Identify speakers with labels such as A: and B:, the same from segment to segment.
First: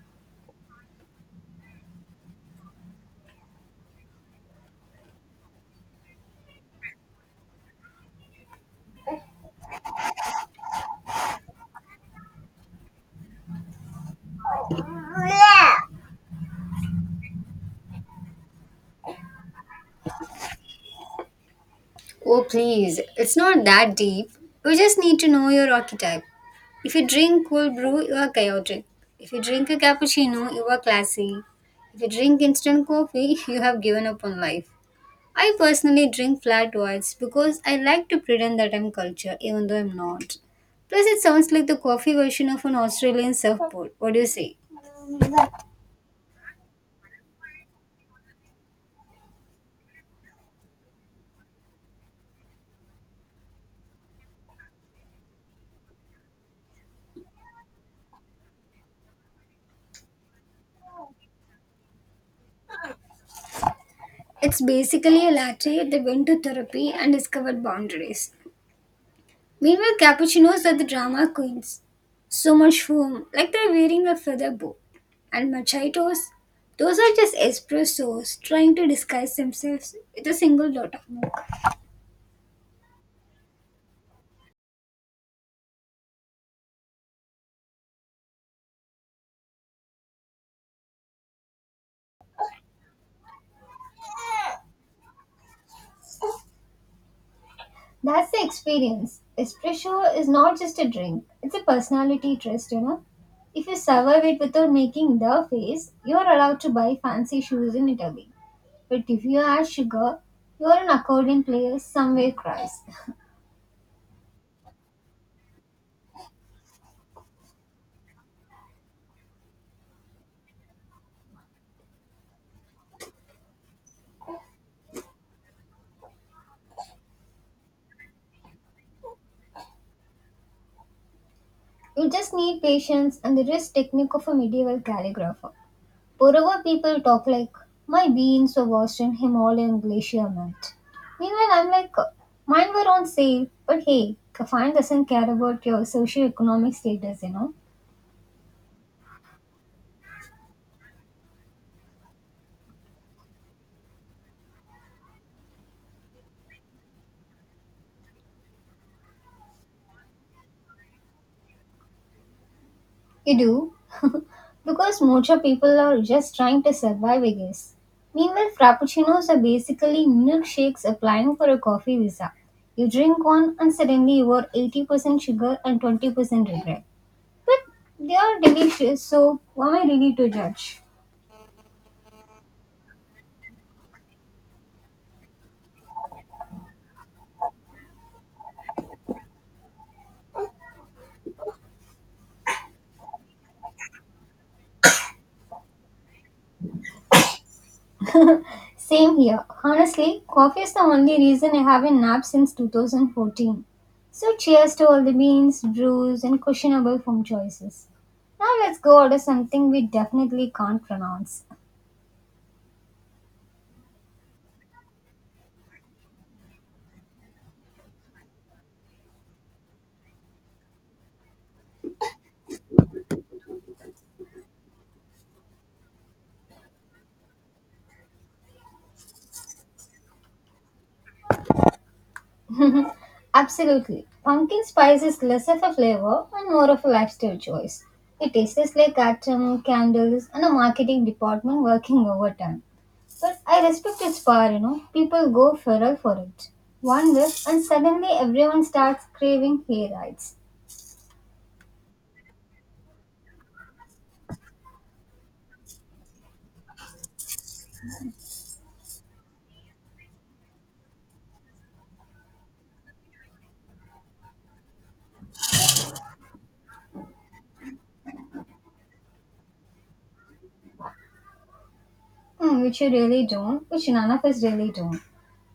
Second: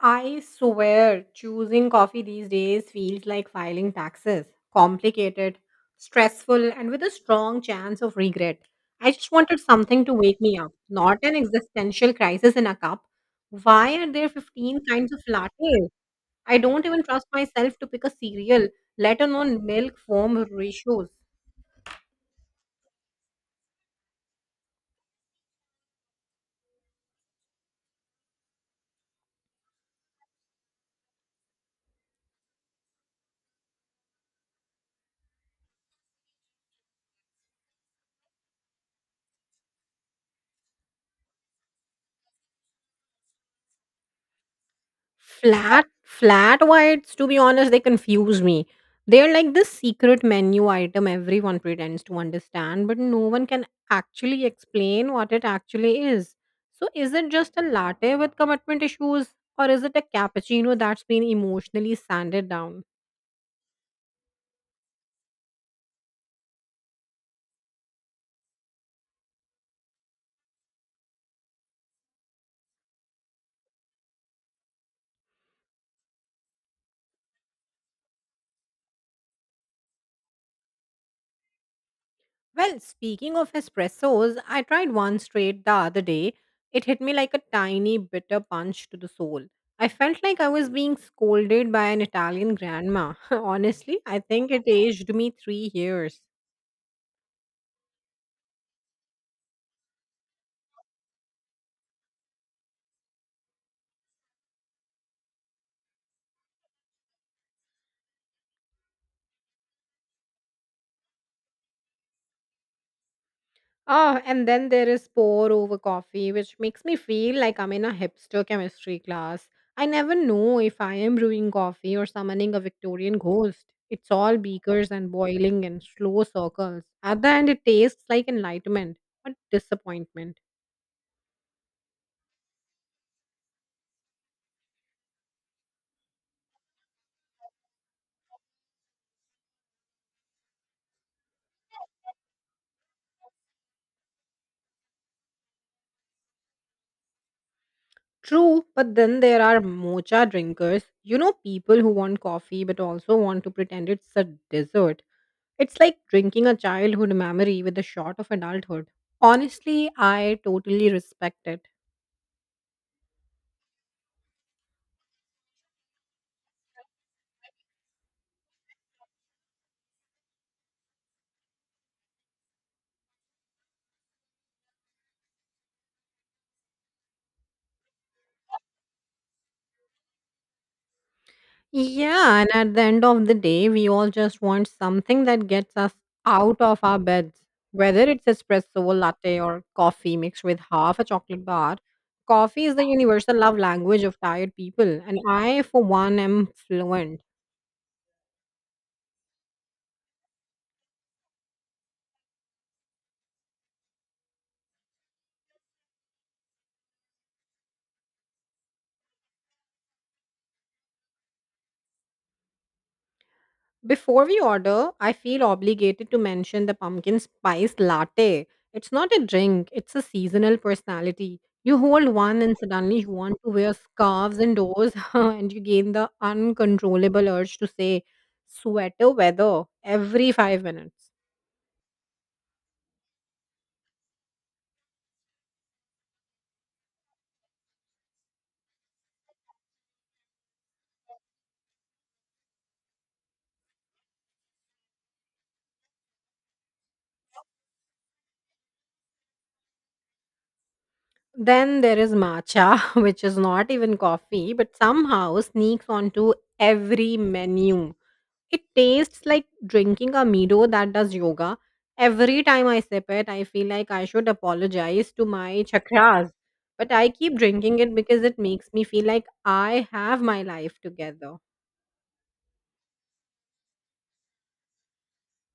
A: I swear choosing coffee these days feels like filing taxes. Complicated, stressful, and with a strong chance of regret. I just wanted something to wake me up, not an existential crisis in a cup. Why are there 15 kinds of latte? I don't even trust myself to pick a cereal, let alone milk foam ratios.
B: Oh, please, it's not that deep. You just need to know your archetype. If you drink cold brew, you are chaotic. If you drink a cappuccino, you are classy. If you drink instant coffee, you have given up on life. I personally drink flat whites because I like to pretend that I'm cultured, even though I'm not. Plus, it sounds like the coffee version of an Australian surfboard. What do you say?
A: Flat whites, to be honest, they confuse me. They're like this secret menu item everyone pretends to understand, but no one can actually explain what it actually is. So, is it just a latte with commitment issues, or is it a cappuccino that's been emotionally sanded down?
B: It's basically a latte that went to therapy and discovered boundaries. Meanwhile, cappuccinos are the drama queens. So much foam, like they're wearing a feather boa. And machitos, those are just espressos trying to disguise themselves with a single dot of milk.
A: Well, speaking of espressos, I tried one straight the other day. It hit me like a tiny bitter punch to the soul. I felt like I was being scolded by an Italian grandma. Honestly, I think it aged me 3 years.
B: That's the experience. Espresso is not just a drink, it's a personality test, you know. If you survive it without making the face, you're allowed to buy fancy shoes in Italy. But if you add sugar, you're an accordion player somewhere cries.
A: Oh, and then there is pour over coffee, which makes me feel like I'm in a hipster chemistry class. I never know if I am brewing coffee or summoning a Victorian ghost. It's all beakers and boiling in slow circles. At the end, it tastes like enlightenment, but disappointment.
B: You just need patience and the wrist technique of a medieval calligrapher. Moreover, people talk like, my beans were washed in Himalayan glacier melt. Meanwhile, I'm like, mine were on sale, but hey, Kafan doesn't care about your socio-economic status, you know?
A: True, but then there are mocha drinkers. You know, people who want coffee but also want to pretend it's a dessert. It's like drinking a childhood memory with a shot of adulthood. Honestly, I totally respect it.
B: You do, because mocha people are just trying to survive, I guess. Meanwhile, frappuccinos are basically milkshakes applying for a coffee visa. You drink one and suddenly you are 80% sugar and 20% regret. But they are delicious, so who am I really to judge?
A: Yeah, and at the end of the day, we all just want something that gets us out of our beds. Whether it's espresso, latte, or coffee mixed with half a chocolate bar, coffee is the universal love language of tired people, and I, for one, am fluent.
B: Same here. Honestly, coffee is the only reason I haven't napped since 2014. So cheers to all the beans, brews, and questionable food choices. Now let's go order something we definitely can't pronounce.
A: Before we order, I feel obligated to mention the pumpkin spice latte. It's not a drink, it's a seasonal personality. You hold one and suddenly you want to wear scarves indoors, and you gain the uncontrollable urge to say sweater weather every 5 minutes.
B: Absolutely. Pumpkin spice is less of a flavor and more of a lifestyle choice. It tastes like atom, candles, and a marketing department working overtime. But I respect its power, you know. People go feral for it. One whiff, and suddenly everyone starts craving hair.
A: Then there is matcha, which is not even coffee, but somehow sneaks onto every menu. It tastes like drinking a Milo that does yoga. Every time I sip it, I feel like I should apologize to my chakras. But I keep drinking it because it makes me feel like I have my life together.
B: Hmm, which you really don't, which none of us really don't.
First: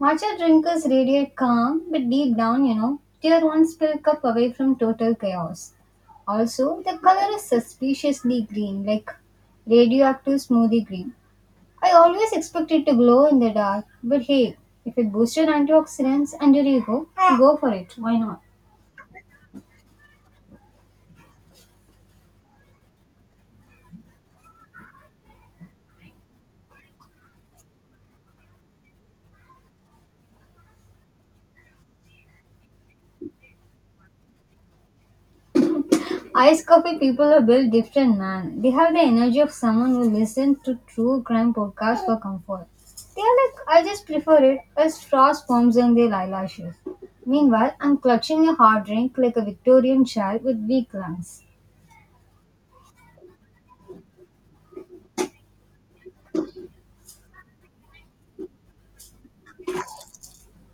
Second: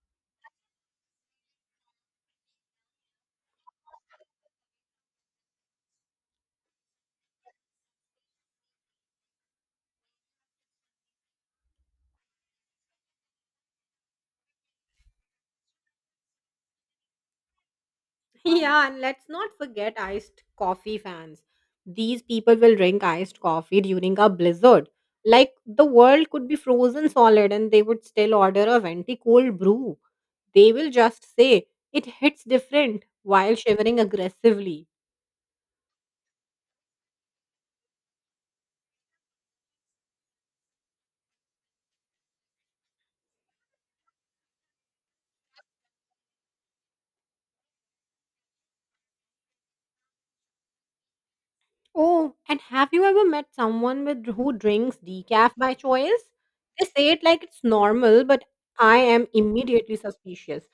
B: Matcha drinkers radiate calm, but deep down, you know, they are one spill cup away from total chaos. Also, the color is suspiciously green, like radioactive smoothie green. I always expect it to glow in the dark, but hey, if it boosts your antioxidants and your ego, go for it. Why not?
A: Yeah, and let's not forget iced coffee fans. These people will drink iced coffee during a blizzard. Like the world could be frozen solid and they would still order a venti cold brew. They will just say it hits different while shivering aggressively.
B: Ice coffee people are built different, man. They have the energy of someone who listens to true crime podcasts for comfort. They are like, I just prefer it as frost forms on their eyelashes. Meanwhile, I'm clutching a hard drink like a Victorian child with weak lungs.
A: Oh, and have you ever met someone with who drinks decaf by choice? They say it like it's normal, but I am immediately suspicious.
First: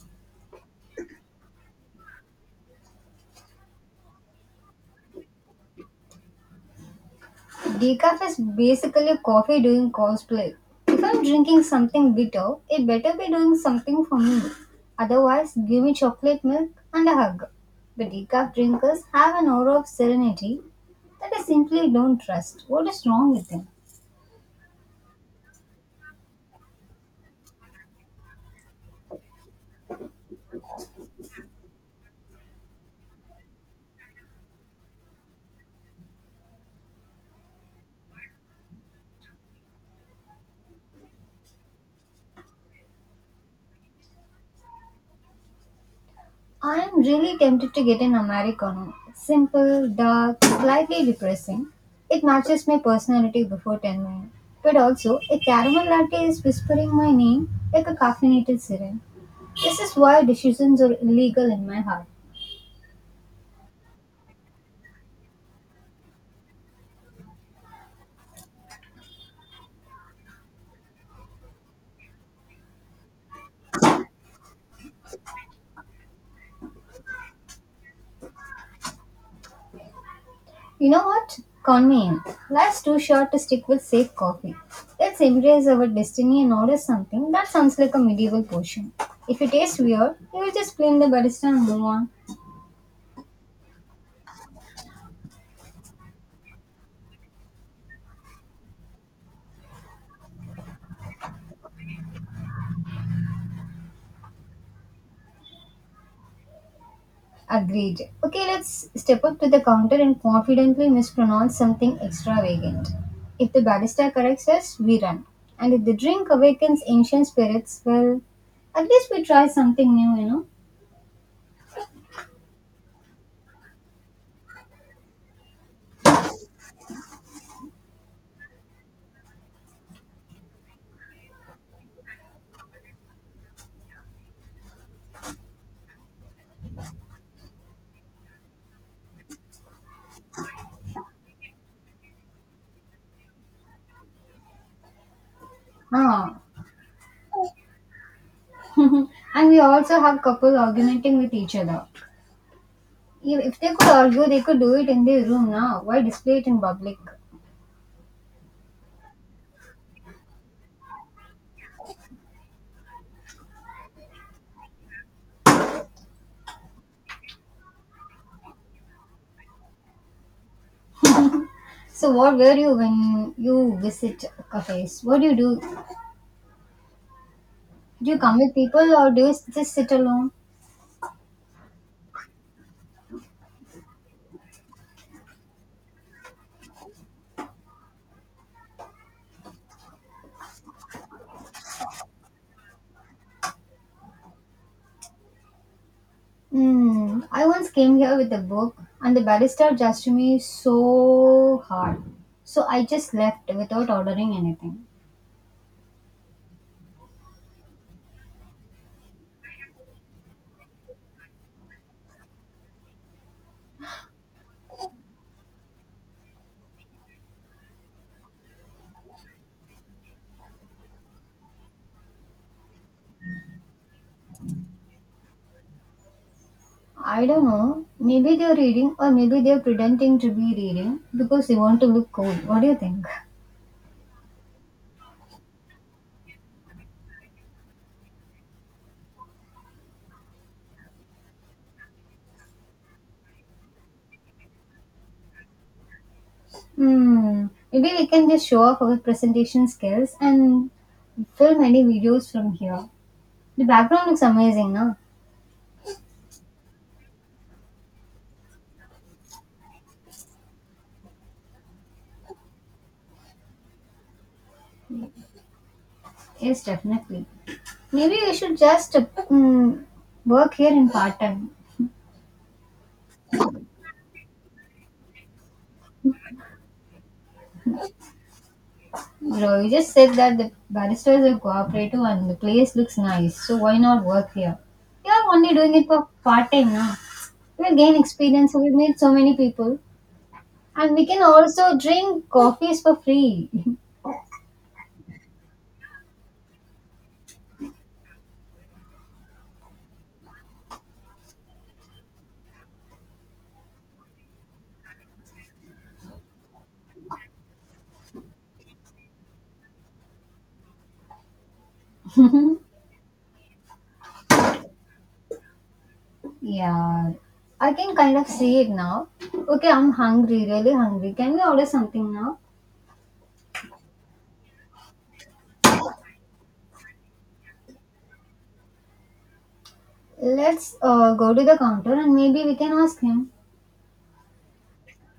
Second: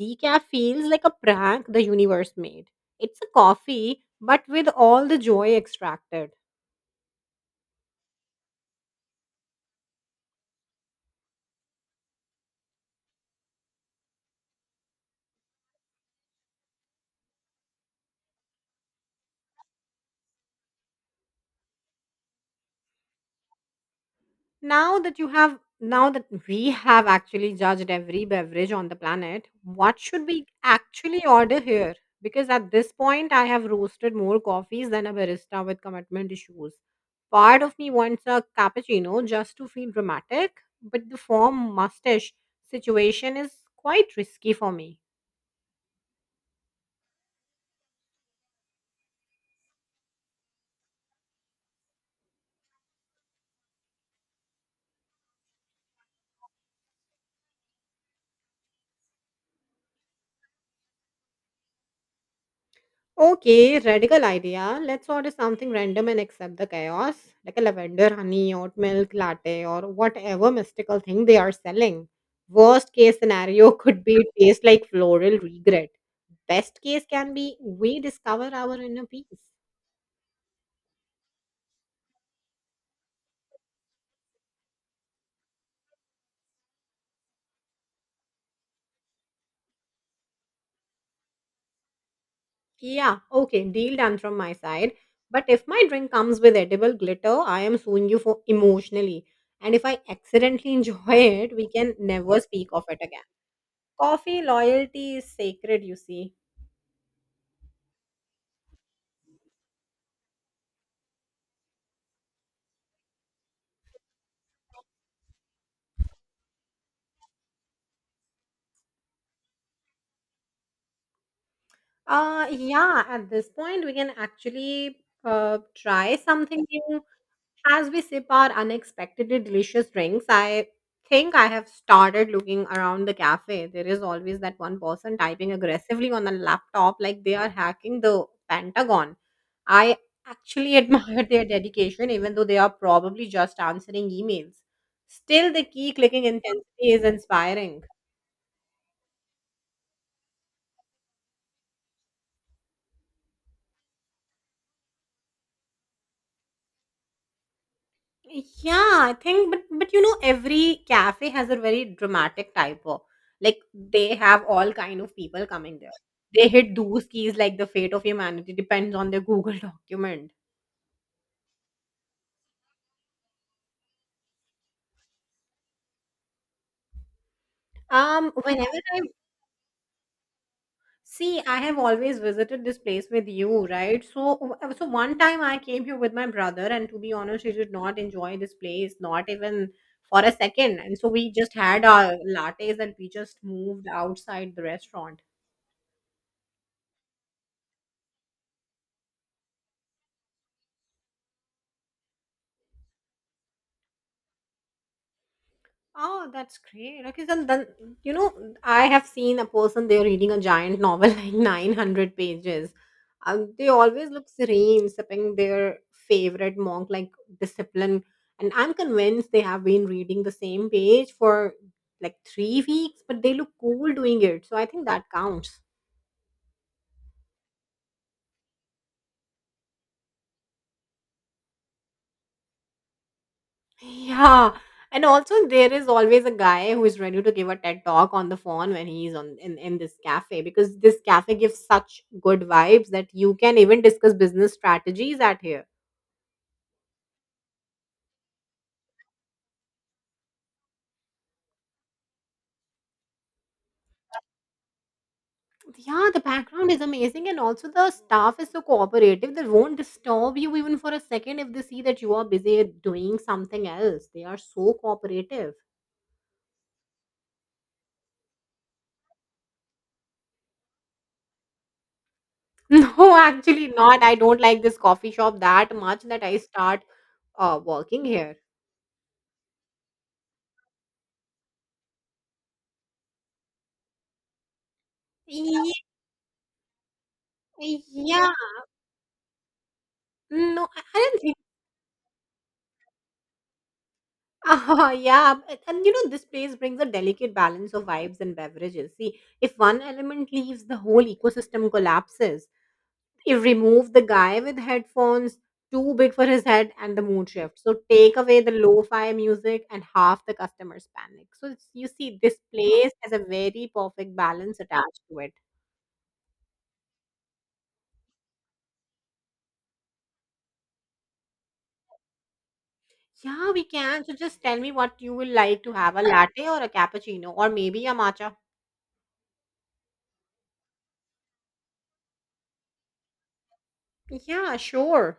A: Decaf feels like a prank the universe made. It's a coffee, but with all the joy extracted.
B: Decaf is basically coffee doing cosplay. If I'm drinking something bitter, it better be doing something for me. Otherwise, give me chocolate milk and a hug. The decaf drinkers have an aura of serenity that I simply don't trust. What is wrong with them?
A: Now that you have, now that we have actually judged every beverage on the planet, what should we actually order here? Because at this point, I have roasted more coffees than a barista with commitment issues. Part of me wants a cappuccino just to feel dramatic, but the form mustache situation is quite risky for me.
B: I am really tempted to get an Americano. It's simple, dark, slightly depressing. It matches my personality before 10 a.m. But also, a caramel latte is whispering my name like a caffeinated siren. This is why decisions are illegal in my heart.
A: Okay, radical idea. Let's order something random and accept the chaos, like a lavender honey, oat milk latte, or whatever mystical thing they are selling. Worst case scenario could be taste like floral regret. Best case can be we discover our inner peace.
B: You know what? Convenience. Life's too short to stick with safe coffee. Let's embrace our destiny and order something that sounds like a medieval potion. If it tastes weird, you will just blame the barista and move on.
A: Yeah, okay, deal done from my side. But if my drink comes with edible glitter, I am suing you for emotionally. And if I accidentally enjoy it, we can never speak of it again. Coffee loyalty is sacred, you see.
B: Agreed. Okay, let's step up to the counter and confidently mispronounce something extravagant. If the barista corrects us, we run. And if the drink awakens ancient spirits, well, at least we try something new, you know?
A: Yeah, at this point, we can actually try something new. As we sip our unexpectedly delicious drinks, I think I have started looking around the cafe. There is always that one person typing aggressively on a laptop like they are hacking the Pentagon. I actually admire their dedication, even though they are probably just answering emails. Still, the key clicking
B: Ah,
A: intensity is inspiring.
B: and we also have couples arguing with each other. If they could argue, they could do it in their room now. Why display it in public?
A: Yeah, I think, but you know, every cafe has a very dramatic typo. Like they have all kind of people coming there. They hit those keys like the fate of humanity depends on their Google document.
B: So, what were you when you visit cafes? What do you do? Do you come with
A: Whenever
B: people
A: I
B: or do you just sit alone?
A: I have always visited this place with you, right? So one time I came here with my brother, and to be honest, he did not enjoy this place, not even for a second. And so we just had our lattes and we just moved outside the restaurant.
B: Hmm. I once came here with a book and the barrister judged me so hard. So I just left without ordering anything.
A: Oh, that's great. Okay, so then you know I have seen a person they're reading a giant novel like 900 pages. They always look serene, sipping their favorite monk like discipline, and I'm convinced they have been reading the same page for like 3 weeks, but they look cool doing it. So I think that counts.
B: I don't know. Maybe they're reading or maybe they're pretending to be reading because they want to look cool. What do you think?
A: Yeah. And also there is always a guy who is ready to give a TED talk on the phone when he's on in this cafe because this cafe gives such good vibes that you can even discuss business strategies at here.
B: Hmm. Maybe we can just show off our presentation skills and film any videos from here. The background looks amazing, no?
A: Yeah, the background is amazing and also the staff is so cooperative. They won't disturb you even for a second if they see that you are busy doing something else. They are so cooperative.
B: Yes, definitely. Maybe we should just mm, work here in part time.
A: No, actually not. I don't like this coffee shop that much that I start working here.
B: Bro, you just said that the baristas are cooperative and the place looks nice, so why not work here? We are only
A: Ye-
B: doing it for part time now. We will gain
A: Yeah,
B: experience, we will meet so many people,
A: no, I
B: and we
A: I don't
B: can
A: think.
B: also drink coffees for free.
A: Ah, yeah, and you know, this place brings a delicate balance of vibes and beverages. See, if one element leaves, the whole ecosystem collapses. If remove the guy with headphones, too big for his head, and the mood shifts. So take away the lo-fi music, and half the customers panic. So it's, you see, this place has a very perfect balance attached to it.
B: Yeah, I can kind of see it now. Okay, I'm hungry, really hungry. Can we order something now?
A: Yeah, we can. So just tell me what you will like to have, a latte or a cappuccino, or maybe a matcha.
B: Let's go to the counter and maybe we can ask him.
A: Yeah, sure.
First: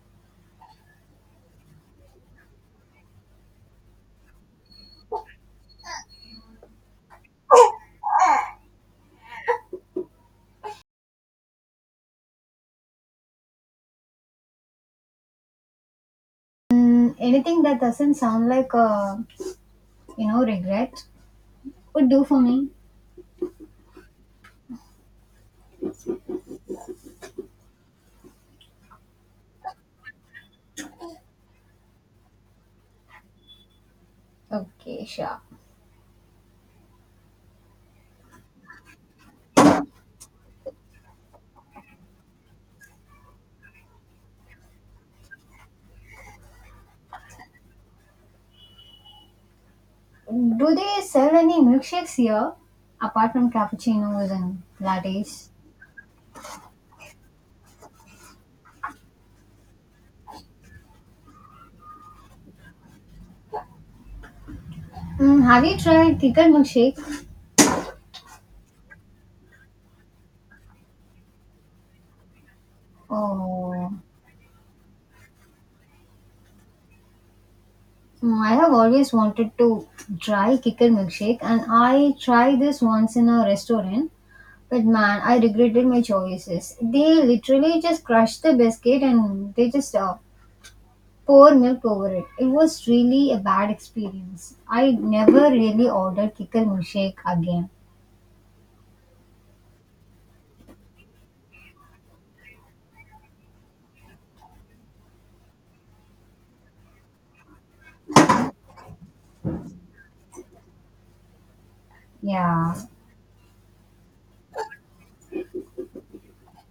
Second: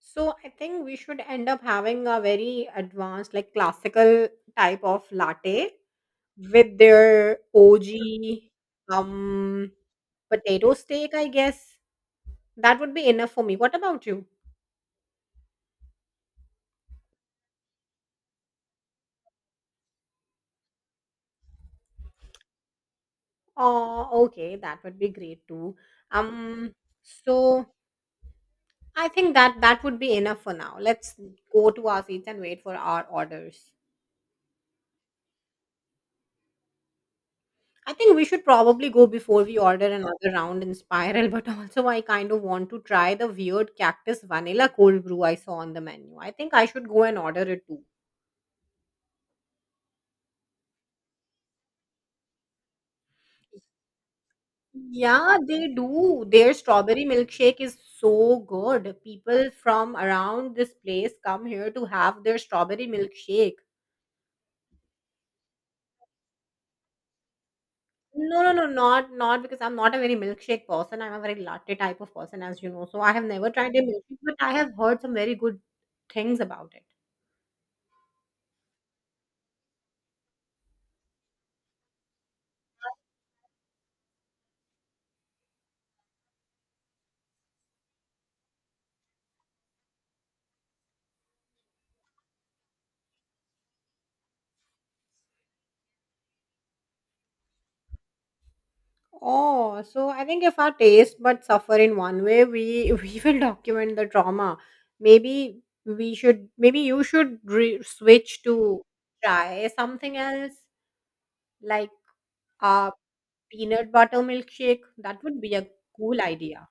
A: So I think we should end up having a very advanced, like classical type of latte with their OG um potato steak, I guess. That would be enough for me. What about you?
B: Mm, anything that doesn't sound like, you know, regret would do for me.
A: Oh, okay, that would be great too. Um, so I think that would be enough for now. Let's go to our seats and wait for our orders.
B: Okay, sure.
A: I think we should probably go before we order another round in Spiral, but also I kind of want to try the weird cactus vanilla cold brew I saw on the menu. I think I should go and order it too.
B: Do they sell any milkshakes here apart from cappuccinos and
A: Yeah,
B: lattes?
A: they do. Their strawberry milkshake is so good. People from around this place come here to have their strawberry milkshake.
B: Mm, have you tried thicker milkshake?
A: No, Not because I'm not a very milkshake person. I'm a very latte type of person, as you know. So I have never tried their
B: Oh.
A: milkshake, but I have heard some very good things about it.
B: Mm, I have always wanted to try kicker milkshake and I tried this once in a restaurant, but man, I regretted my choices. They literally just crushed the biscuit and they just pour milk over it. It was really a bad experience. I never really ordered kicker milkshake again.
A: Oh, so I think if our taste but suffer in one way, we we will document the trauma. Maybe we should, maybe you should switch to try something else, like
B: Yeah,
A: a peanut butter milkshake. That would be a cool idea.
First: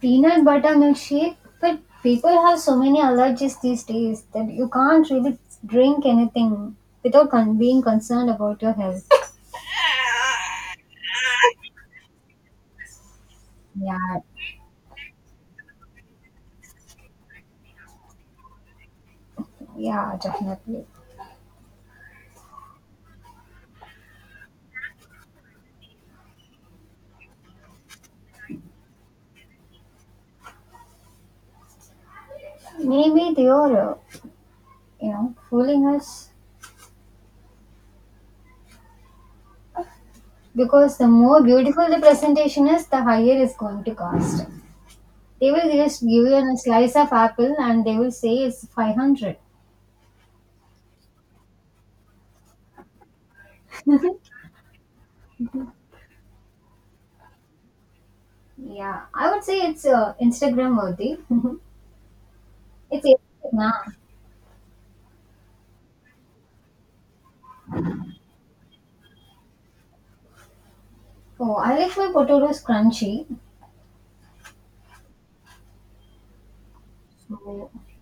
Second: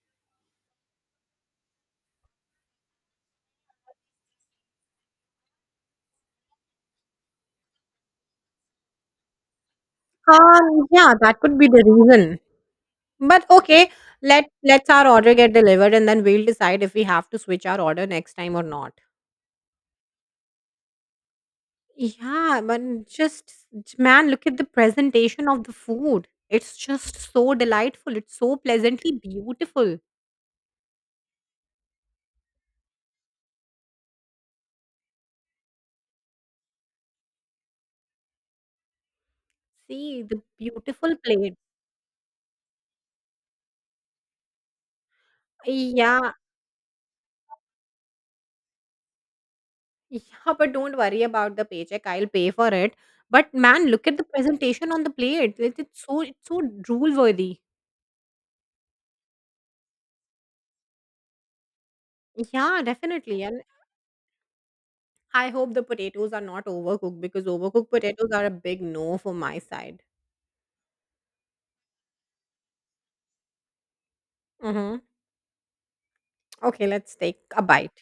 B: peanut butter milkshake, but people have so many allergies these days that you can't really drink anything without being concerned about your health.
A: Yeah, that could be the reason. But okay,
B: Yeah,
A: let's our order get delivered, and then we'll decide if we have to switch our order next time or not.
B: yeah, definitely.
A: Yeah, man, just man, look at the presentation of the food. It's just so delightful. It's so pleasantly beautiful.
B: Maybe they are, you know, fooling us
A: See the
B: because the
A: beautiful
B: more
A: plate.
B: beautiful the presentation is, the higher it's going to cost. They will just give
A: Yeah,
B: you a slice of apple and they will say it's 500.
A: yeah, but don't worry about the paycheck. I'll pay for it. But man, look at the presentation on the plate. It's so it's so drool worthy.
B: Yeah, I would say it's Instagram worthy.
A: Yeah,
B: It's
A: definitely. And
B: nah.
A: I hope the potatoes are not overcooked because overcooked potatoes are a big no for my side.
B: Oh, I like my potatoes crunchy.
A: Mm-hmm. Okay, let's take a
B: So,
A: bite.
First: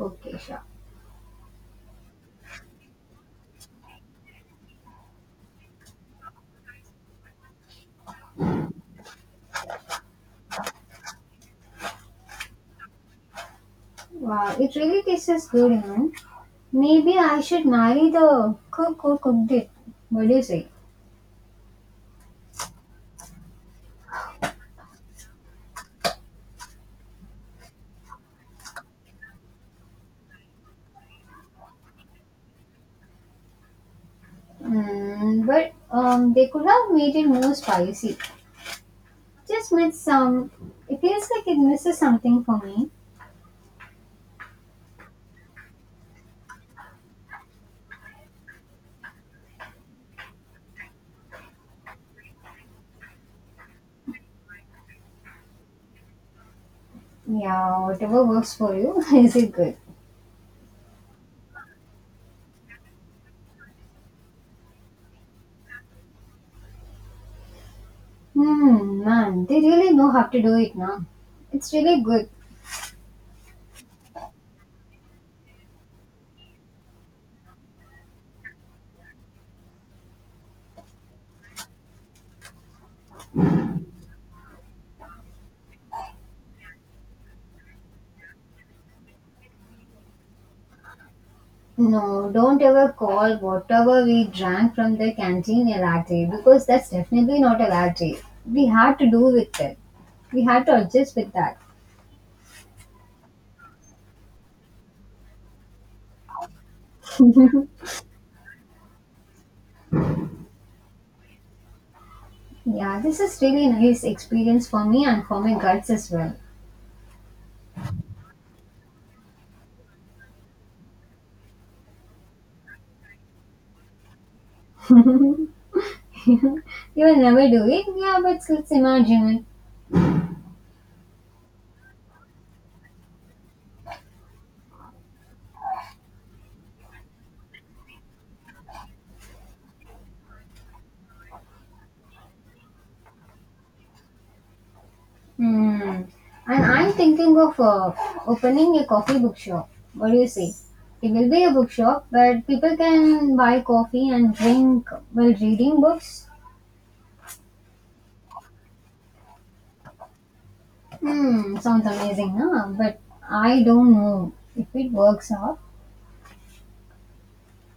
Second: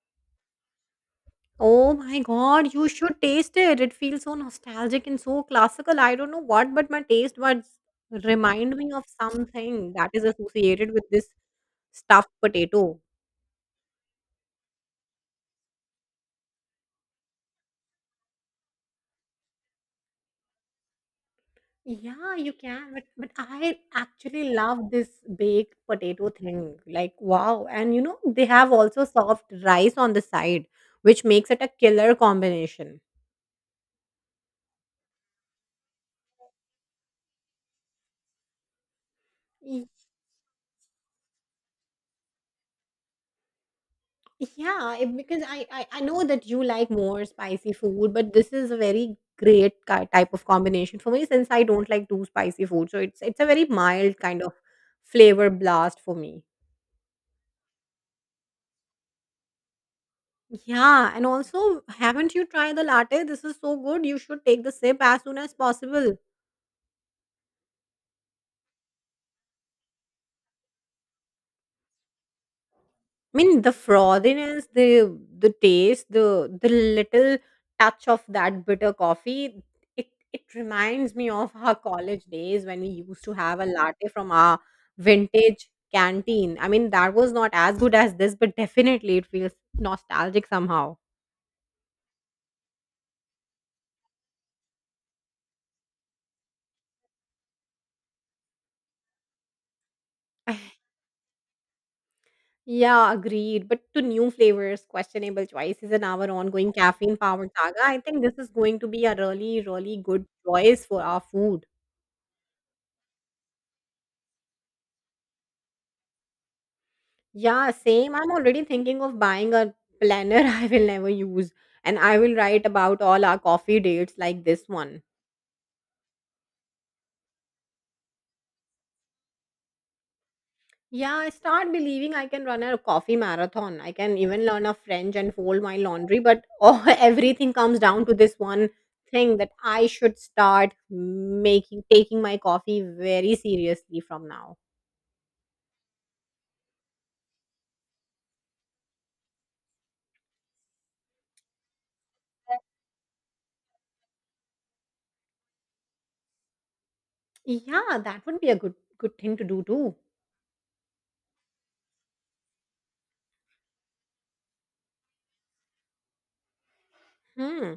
B: okay, sure.
A: Oh my god, you should taste it. It feels so nostalgic and so classical. I don't know what, but my taste buds remind me of something that is associated with this stuffed potato.
B: Wow, it really tastes good, you know. Maybe I should marry the cook who cooked it. What do you say?
A: Yeah, you can, but I actually love this baked potato thing. Like wow, and you know they have also soft rice on the side, which makes it a killer combination.
B: Mm, but they could have made it more spicy. Just with some. It feels like it misses something for me.
A: Yeah, it- because I know that you like more spicy food, but this is a very great ki type of combination for me since I don't like too spicy food. So it's a very mild kind of flavor blast for me.
B: Yeah, whatever works for you. Is it good?
A: Yeah, and also haven't you tried the latte? This is so good. You should take the sip as soon as possible.
B: Hmm, man, they really know how to do it now. It's really good.
A: I mean, the frothiness, the taste, the little touch of that bitter coffee, it reminds me of our college days when we used to have a latte from our vintage canteen. I mean, that was not as good as this, but definitely it feels nostalgic somehow.
B: No, don't ever call whatever we drank from the canteen a latte because that's definitely not a latte. We had to do with it. We had to adjust with that.
A: Yeah, agreed. But to new flavors, questionable choices, and our ongoing caffeine powered saga, I think this is going to be a really, really good choice for our food.
B: Yeah, this is really nice experience for me and for my guts as well.
A: Yeah, same. I'm already thinking of buying a planner I will never use, and I will write about all our coffee dates like this one.
B: You will never do it. Yeah, but let's imagine it.
A: Yeah, I start believing I can run a coffee marathon. I can even learn a French and fold my laundry, but oh, everything comes down to this one thing that I should start making taking my coffee very seriously from now.
B: Hmm. And I'm thinking of opening a coffee bookshop. What do you say? It will be a bookshop where people can buy coffee and drink while reading books.
A: Yeah, that would be a good thing to do too.
B: Hmm, sounds amazing, huh? But I don't know if it works out.
A: Hmm.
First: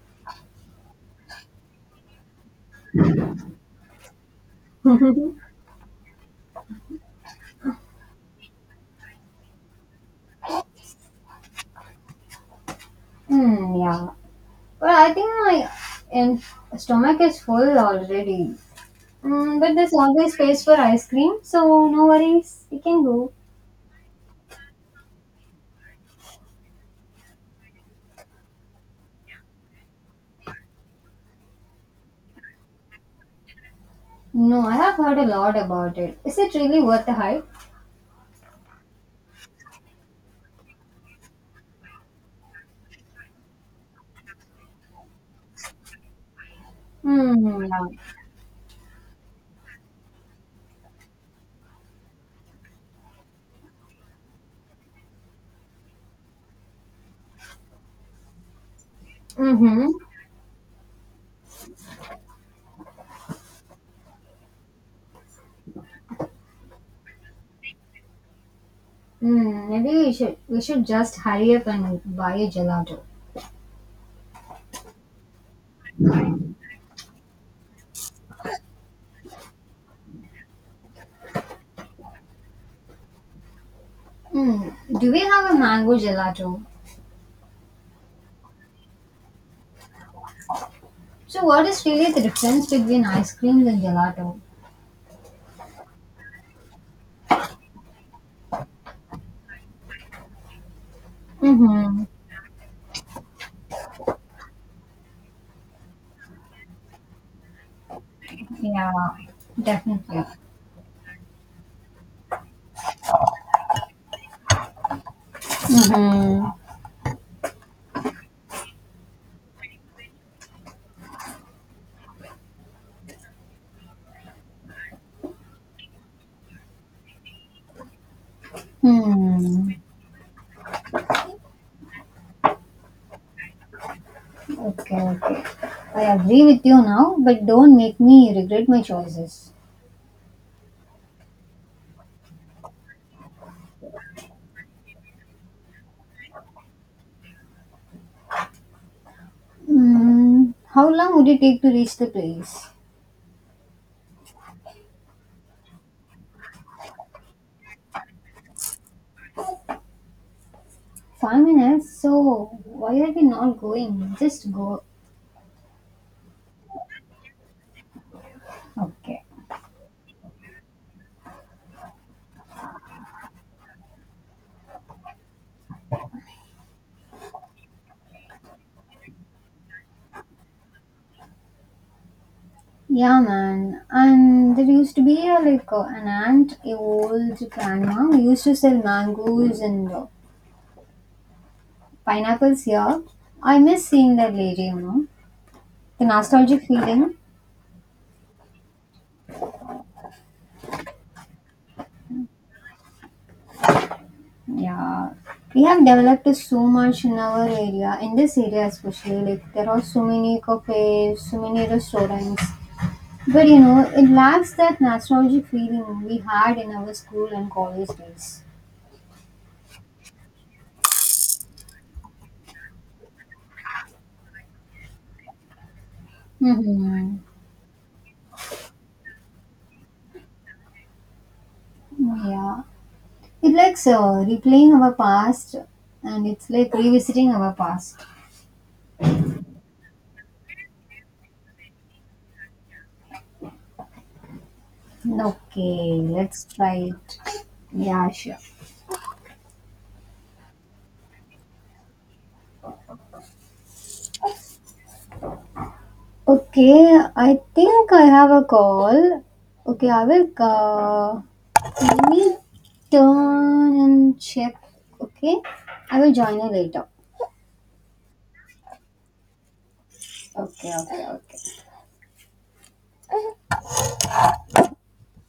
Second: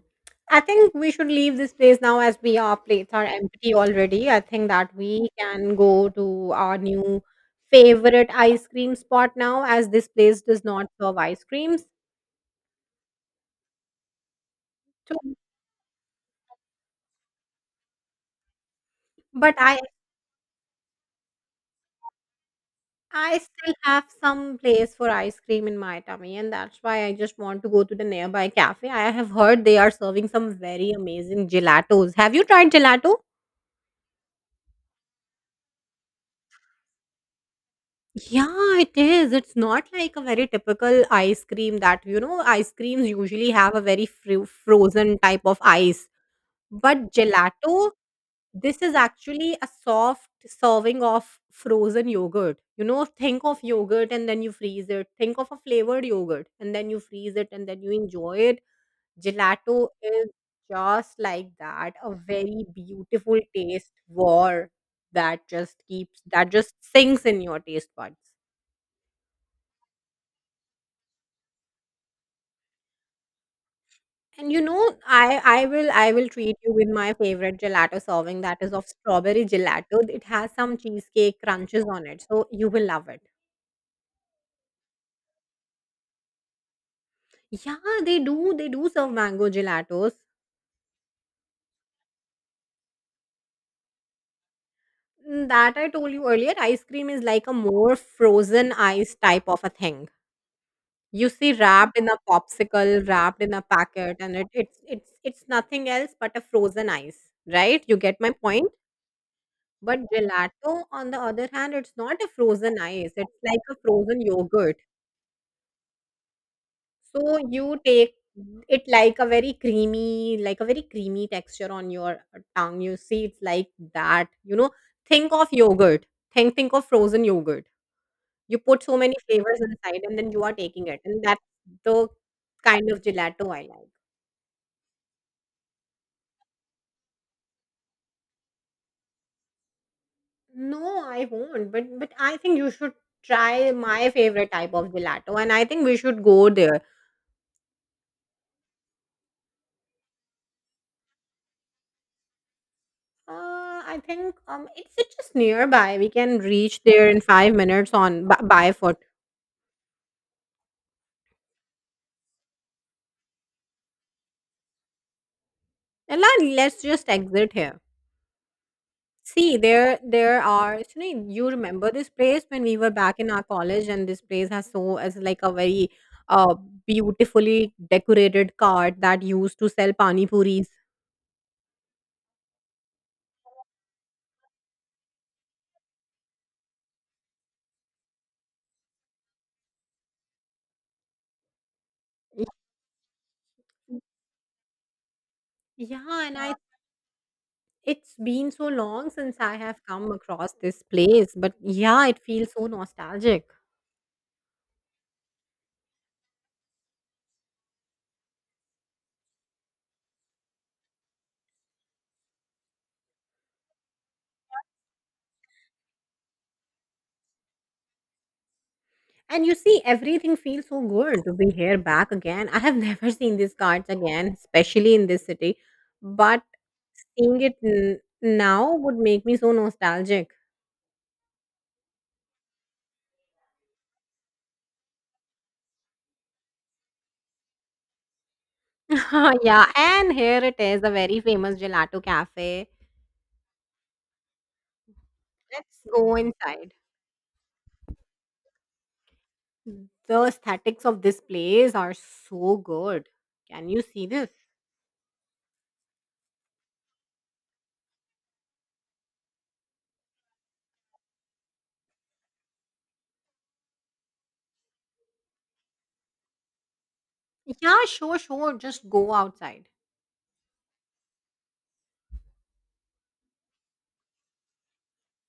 A: I think we should leave this place now as we our plates are empty already. I think that we can go to our new favorite ice cream spot now as this place does not serve ice creams.
B: Hmm, yeah. But I
A: So,
B: think my in- stomach is full already.
A: but
B: Mm, but
A: I
B: there's always space for ice cream, so no worries. We can go.
A: I still have some place for ice cream in my tummy, and that's why I just want to go to the nearby cafe. I have heard they are serving some very amazing gelatos. Have you tried gelato?
B: No, I have heard a lot about it. Is it really worth the hype?
A: Yeah, it is. It's not like a very typical ice cream that, you know, ice creams usually have a very frozen type of ice. But
B: Hmm.
A: gelato,
B: Yeah.
A: this is actually a soft serving of frozen yogurt. You know, think of yogurt and then you freeze it. Think of a flavored yogurt and then you freeze it and then you enjoy it. Gelato
B: Mm-hmm.
A: is just like that, a very beautiful taste war that just keeps, that just sinks in your taste buds.
B: Mm, maybe we should just hurry up and buy a gelato.
A: And you know, I will treat you with my favorite gelato serving, that is of strawberry gelato. It has some cheesecake crunches on it, so you will love it.
B: Hmm. Do we have a mango gelato?
A: Yeah, they do serve mango gelatos.
B: So what is really the difference between ice creams and gelato?
A: Mm, that I told you earlier, ice cream is like a more frozen ice type of a thing. You see, wrapped
B: Mm-hmm.
A: in a popsicle, wrapped in a packet, and it it's nothing else but a frozen ice, right? You get my point?
B: Yeah.
A: But
B: Definitely.
A: gelato, on the other hand, it's not a frozen ice. It's like a frozen yogurt.
B: Mm-hmm.
A: So you take it like a very creamy, like a very creamy texture on your tongue. You see, it's like that. You know, think of yogurt. Think of frozen yogurt. You put so many flavors
B: Hmm.
A: inside, and then you are taking it, and that's the kind of gelato I like.
B: Okay, okay. I agree with you now, but don't make me regret my choices.
A: No, I won't. But I think you should try my favorite type of gelato, and I think we should go there.
B: Hmm. How long would it take to reach the place?
A: I think it's just nearby. We can reach there in 5 minutes on by foot.
B: 5 minutes? So, why are we not going? Just go.
A: And let's just exit here.
B: Okay.
A: See, there are. Sunil, you remember this place when we were back in our college, and this place has so as like a very uh beautifully decorated cart that used to sell pani puris.
B: Yeah, man. And there used to be a, like an aunt, a old grandma, who used to sell mangoes and
A: Y-
B: pineapples here. I miss seeing that lady, you know. The
A: Yeah, and I
B: nostalgic feeling.
A: it's been so long since I have come across this place, but yeah, it feels so nostalgic.
B: Yeah. We have developed so much in our area, in this area especially. Like, there are so many cafes, so many restaurants. But you know, it lacks that nostalgic feeling we had in our school and college days.
A: And you see, everything feels so good to be here back again. I have never seen these cards again, especially in this city. But
B: Hmm.
A: seeing it now would make me so nostalgic.
B: Yeah. It likes replaying our past and it's like revisiting our past.
A: Yeah, and here it is, a very famous gelato cafe. Let's
B: Okay,
A: go
B: let's
A: inside.
B: try it. Yeah, sure.
A: The aesthetics of this place are so good. Can you see this?
B: Okay, I think I have a call. Okay, I will let me turn and check. Okay, I will join you later.
A: Yeah, sure, sure. Just go outside.
B: Okay, okay, okay.